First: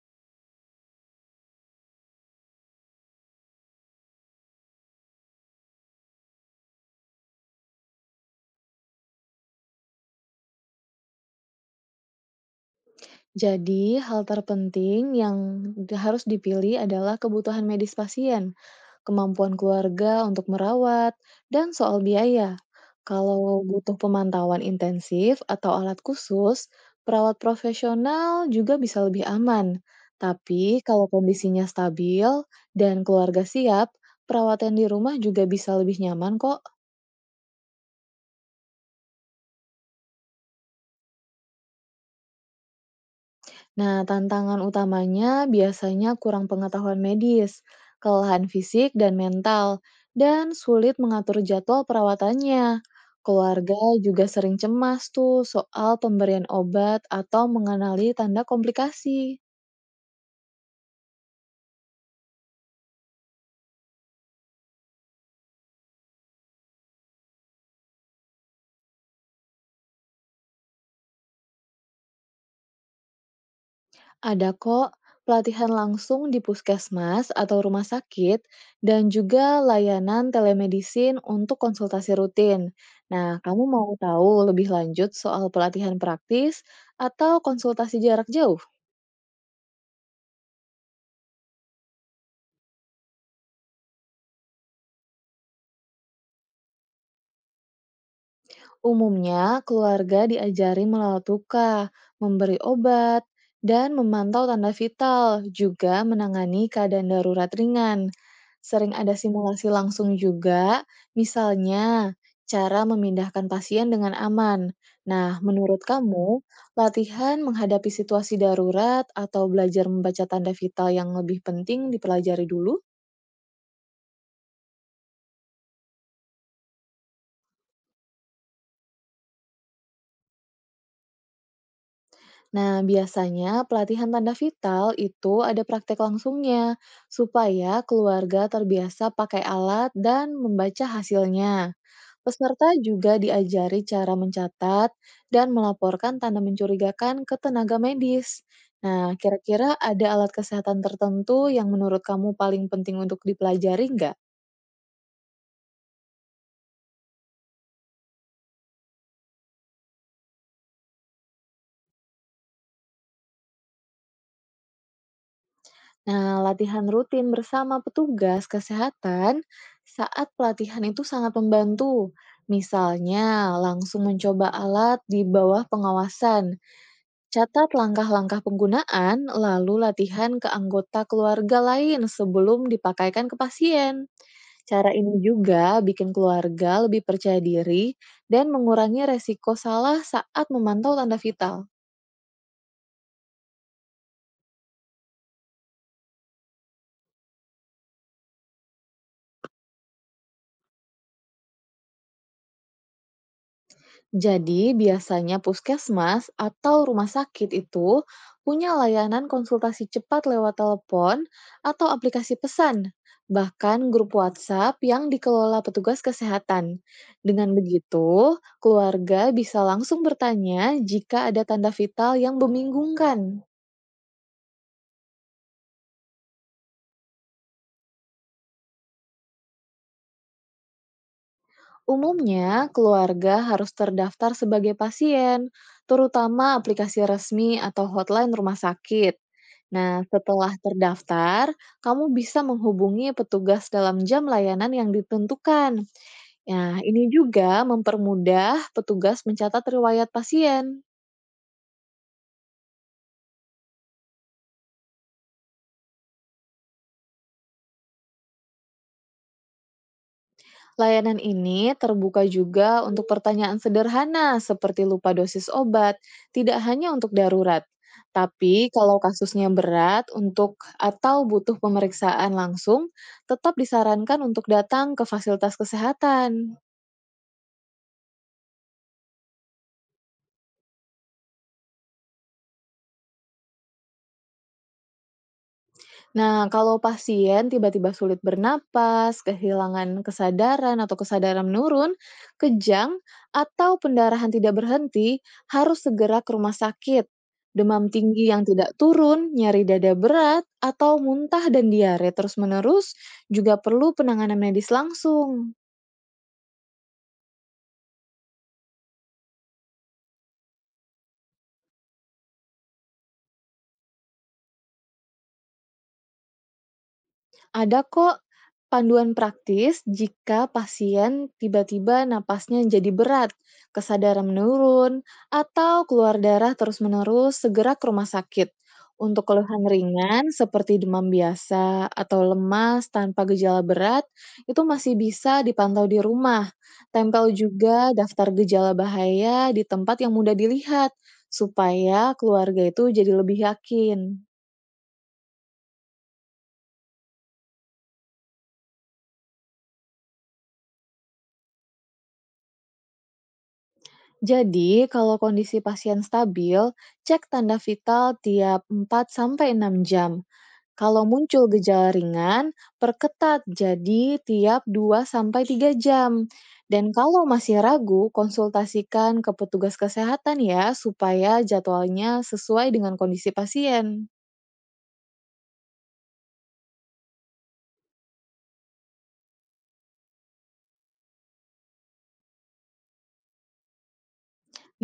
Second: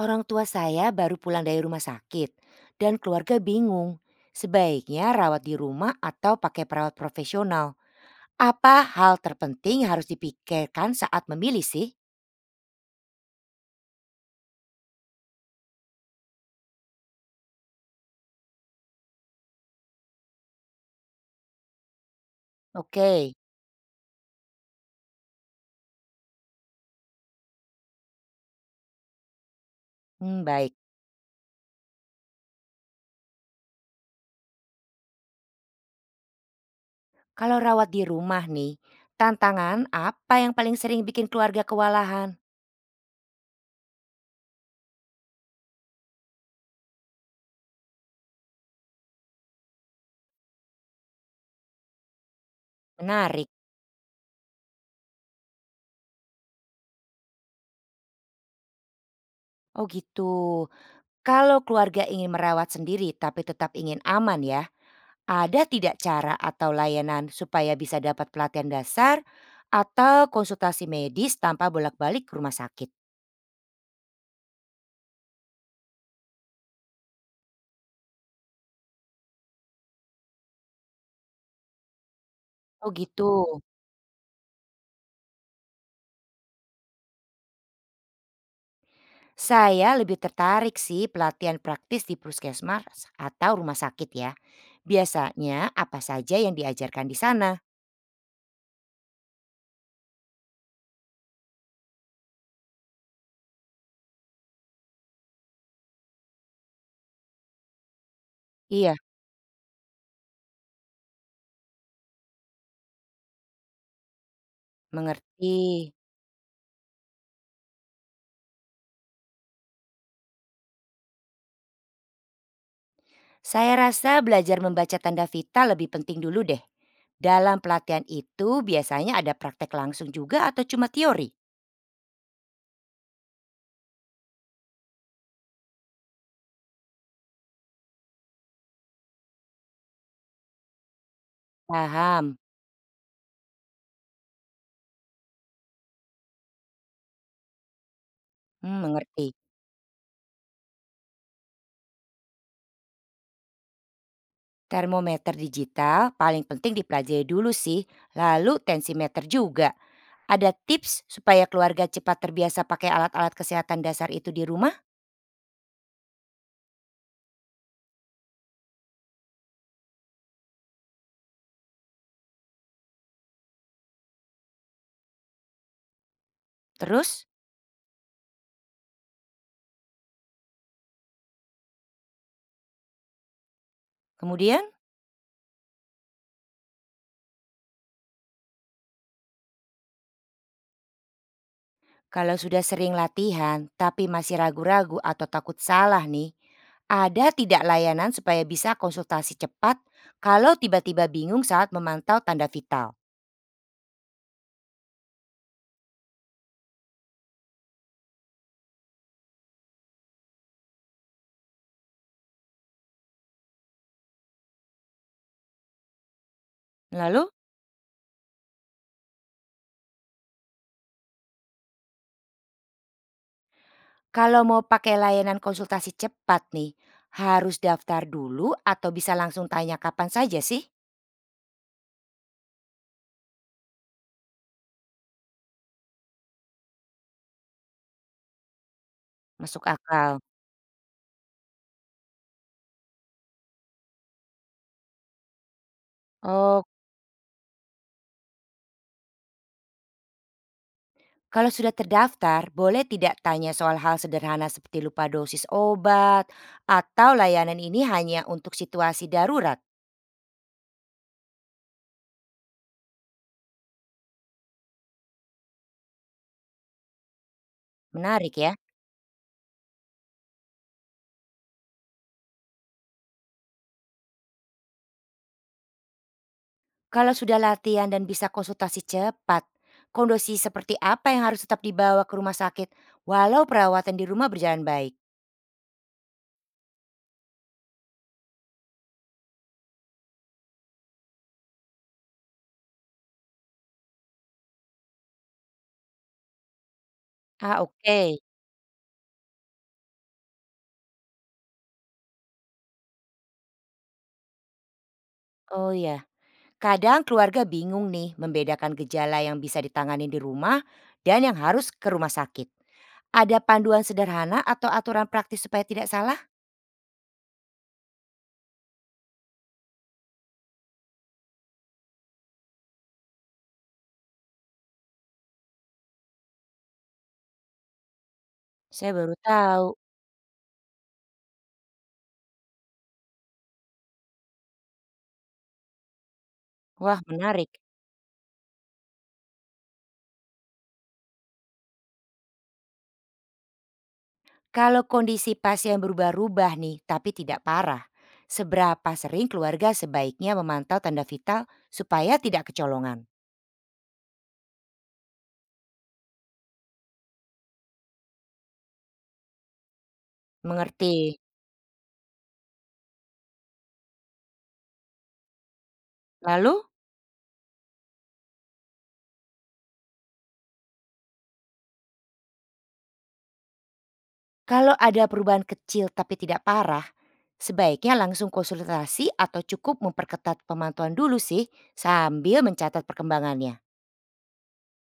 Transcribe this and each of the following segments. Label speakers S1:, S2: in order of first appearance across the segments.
S1: Orang tua saya baru pulang dari rumah sakit dan keluarga bingung. Sebaiknya rawat di rumah atau pakai perawat profesional. Apa hal terpenting harus dipikirkan saat memilih sih?
S2: Jadi, hal terpenting yang harus dipilih adalah kebutuhan medis pasien, kemampuan keluarga untuk merawat, dan soal biaya.
S1: Oke.
S2: Kalau butuh pemantauan intensif atau alat khusus, perawat profesional juga bisa lebih aman.
S1: Baik.
S2: Tapi, kalau kondisinya stabil dan keluarga siap, perawatan di rumah juga bisa lebih nyaman kok.
S1: Kalau rawat di rumah nih, tantangan apa yang paling sering bikin keluarga kewalahan?
S2: Nah, tantangan utamanya biasanya kurang pengetahuan medis, kelelahan fisik dan mental, dan sulit mengatur jadwal perawatannya.
S1: Menarik.
S2: Keluarga juga sering cemas tuh soal pemberian obat atau mengenali tanda komplikasi.
S1: Oh gitu. Kalau keluarga ingin merawat sendiri tapi tetap ingin aman ya, ada tidak cara atau layanan supaya bisa dapat pelatihan dasar atau konsultasi medis tanpa bolak-balik ke rumah sakit?
S2: Ada kok pelatihan langsung di puskesmas atau rumah sakit dan juga layanan telemedicine untuk konsultasi rutin.
S1: Oh gitu.
S2: Nah, kamu mau tahu lebih lanjut soal pelatihan praktis atau konsultasi jarak jauh?
S1: Saya lebih tertarik sih pelatihan praktis di puskesmas atau rumah sakit ya. Biasanya apa saja yang diajarkan di sana?
S2: Umumnya, keluarga diajari melawat luka, memberi obat, dan memantau tanda vital, juga menangani keadaan darurat ringan. Sering
S1: Iya,
S2: ada simulasi langsung juga, misalnya cara memindahkan pasien dengan aman. Nah,
S1: mengerti.
S2: menurut kamu, latihan menghadapi situasi darurat atau belajar membaca tanda vital yang lebih penting dipelajari dulu?
S1: Saya rasa belajar membaca tanda vital lebih penting dulu deh. Dalam pelatihan itu biasanya ada praktek langsung juga atau cuma teori?
S2: Nah, biasanya pelatihan tanda vital itu ada praktek langsungnya, supaya keluarga terbiasa pakai alat dan membaca hasilnya.
S1: Paham.
S2: Peserta juga diajari cara mencatat dan melaporkan tanda mencurigakan ke tenaga medis. Nah,
S1: Mengerti.
S2: kira-kira ada alat kesehatan tertentu yang menurut kamu paling penting untuk dipelajari nggak?
S1: Termometer digital paling penting dipelajari dulu sih, lalu tensimeter juga. Ada tips supaya keluarga cepat terbiasa pakai alat-alat kesehatan dasar itu di rumah?
S2: Nah, latihan rutin bersama petugas kesehatan saat pelatihan itu sangat membantu. Misalnya, langsung mencoba alat di bawah pengawasan,
S1: Terus,
S2: catat langkah-langkah penggunaan, lalu latihan ke anggota keluarga lain sebelum dipakaikan ke pasien.
S1: kemudian
S2: Cara ini juga bikin keluarga lebih percaya diri dan mengurangi resiko salah saat memantau tanda vital.
S1: kalau sudah sering latihan tapi masih ragu-ragu atau takut salah nih, ada tidak layanan supaya bisa konsultasi cepat kalau tiba-tiba bingung saat memantau tanda vital?
S2: Jadi, biasanya puskesmas atau rumah sakit itu punya layanan konsultasi cepat lewat telepon atau aplikasi pesan, bahkan grup WhatsApp yang dikelola petugas kesehatan.
S1: Lalu,
S2: Dengan begitu, keluarga bisa langsung bertanya jika ada tanda vital yang membingungkan.
S1: kalau mau pakai layanan konsultasi cepat nih, harus daftar dulu atau bisa langsung tanya kapan saja sih?
S2: Umumnya, keluarga harus terdaftar sebagai pasien, terutama aplikasi resmi atau hotline rumah sakit.
S1: Masuk
S2: Nah,
S1: akal.
S2: setelah terdaftar, kamu bisa menghubungi petugas dalam jam layanan yang ditentukan.
S1: Oh,
S2: Nah, ini juga mempermudah petugas mencatat riwayat pasien.
S1: kalau sudah terdaftar, boleh tidak tanya soal hal sederhana seperti lupa dosis obat atau layanan ini hanya untuk situasi darurat?
S2: Layanan ini terbuka juga untuk pertanyaan sederhana seperti lupa dosis obat, tidak hanya untuk darurat.
S1: Menarik ya.
S2: Tapi kalau kasusnya berat untuk atau butuh pemeriksaan langsung, tetap disarankan untuk datang ke fasilitas kesehatan.
S1: Kalau sudah latihan dan bisa konsultasi cepat, kondisi seperti apa yang harus tetap dibawa ke rumah sakit walau perawatan di rumah berjalan baik?
S2: Nah, kalau pasien tiba-tiba sulit bernapas, kehilangan kesadaran atau kesadaran menurun, kejang, atau pendarahan tidak berhenti, harus segera ke rumah sakit.
S1: Ah,
S2: Demam
S1: oke.
S2: tinggi yang tidak turun, nyeri dada berat, atau muntah dan diare terus-menerus juga perlu penanganan medis langsung.
S1: Oh ya. Kadang keluarga bingung nih membedakan gejala yang bisa ditangani di rumah dan yang harus ke rumah sakit. Ada panduan sederhana atau aturan praktis supaya tidak salah?
S2: Ada kok panduan praktis jika pasien tiba-tiba napasnya jadi berat, kesadaran menurun, atau keluar darah terus-menerus, segera ke rumah sakit.
S1: Saya baru
S2: Untuk keluhan
S1: tahu.
S2: ringan seperti demam biasa atau lemas tanpa gejala berat, itu masih bisa dipantau di rumah.
S1: Wah,
S2: Tempel
S1: menarik.
S2: juga daftar gejala bahaya di tempat yang mudah dilihat, supaya keluarga itu jadi lebih yakin.
S1: Kalau kondisi pasien berubah-ubah nih tapi tidak parah, seberapa sering keluarga sebaiknya memantau tanda vital supaya tidak kecolongan?
S2: Jadi, kalau kondisi pasien stabil, cek tanda vital tiap 4 sampai 6 jam.
S1: Mengerti.
S2: Kalau muncul gejala ringan, perketat jadi tiap 2 sampai 3 jam.
S1: Lalu
S2: Dan kalau masih ragu, konsultasikan ke petugas kesehatan ya, supaya jadwalnya sesuai dengan kondisi pasien.
S1: kalau ada perubahan kecil tapi tidak parah, sebaiknya langsung konsultasi atau cukup memperketat pemantauan dulu sih sambil mencatat perkembangannya.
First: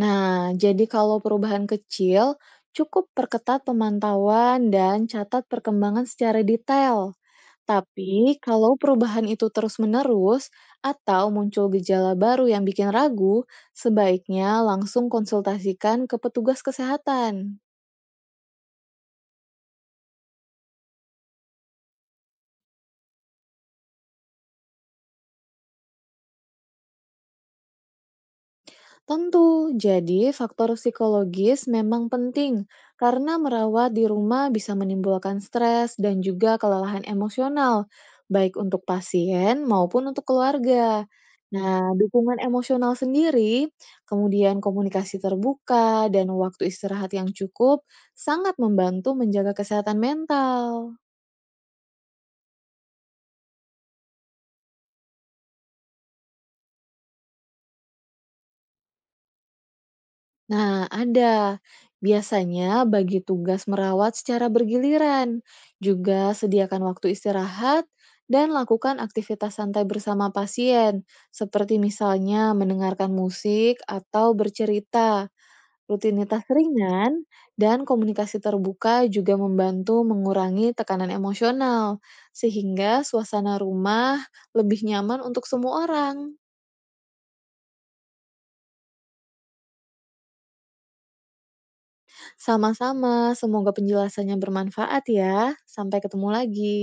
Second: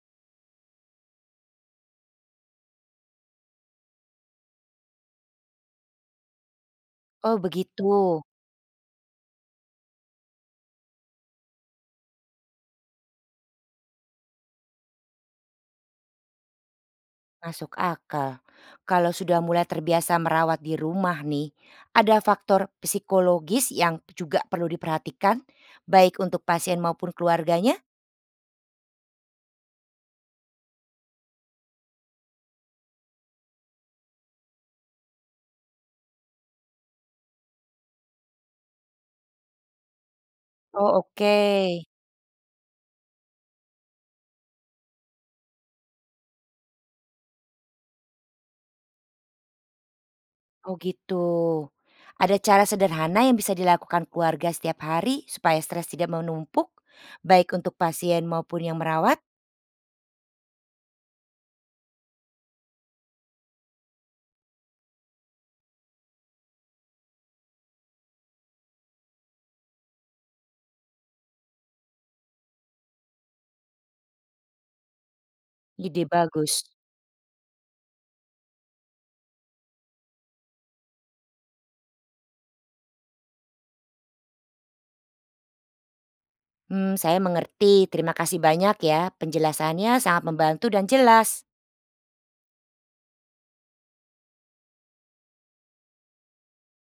S2: Nah, jadi kalau perubahan kecil, cukup perketat pemantauan dan catat perkembangan secara detail.
S1: Oh begitu,
S2: Tapi kalau perubahan itu terus-menerus atau muncul gejala baru yang bikin ragu, sebaiknya langsung konsultasikan ke petugas kesehatan.
S1: masuk akal. Kalau sudah mulai terbiasa merawat di rumah nih, ada faktor psikologis yang juga perlu diperhatikan, baik untuk pasien maupun keluarganya?
S2: Tentu, jadi faktor psikologis memang penting karena merawat di rumah bisa menimbulkan stres dan juga kelelahan emosional, baik untuk pasien maupun untuk
S1: Oh
S2: keluarga.
S1: oke.
S2: Nah, dukungan emosional sendiri, kemudian komunikasi terbuka, dan waktu istirahat yang cukup sangat membantu menjaga kesehatan
S1: Oh
S2: mental.
S1: gitu. Ada cara sederhana yang bisa dilakukan keluarga setiap hari supaya stres tidak menumpuk, baik untuk pasien maupun yang merawat?
S2: Nah, ada. Biasanya bagi tugas merawat secara bergiliran, juga sediakan waktu istirahat, dan lakukan aktivitas santai bersama pasien, seperti misalnya mendengarkan musik atau bercerita.
S1: Ide
S2: Rutinitas
S1: bagus.
S2: ringan dan komunikasi terbuka juga membantu mengurangi tekanan emosional, sehingga suasana rumah lebih nyaman untuk semua orang.
S1: Saya mengerti. Terima kasih banyak ya. Penjelasannya sangat membantu dan jelas.
S2: Sama-sama, semoga penjelasannya bermanfaat ya. Sampai ketemu lagi.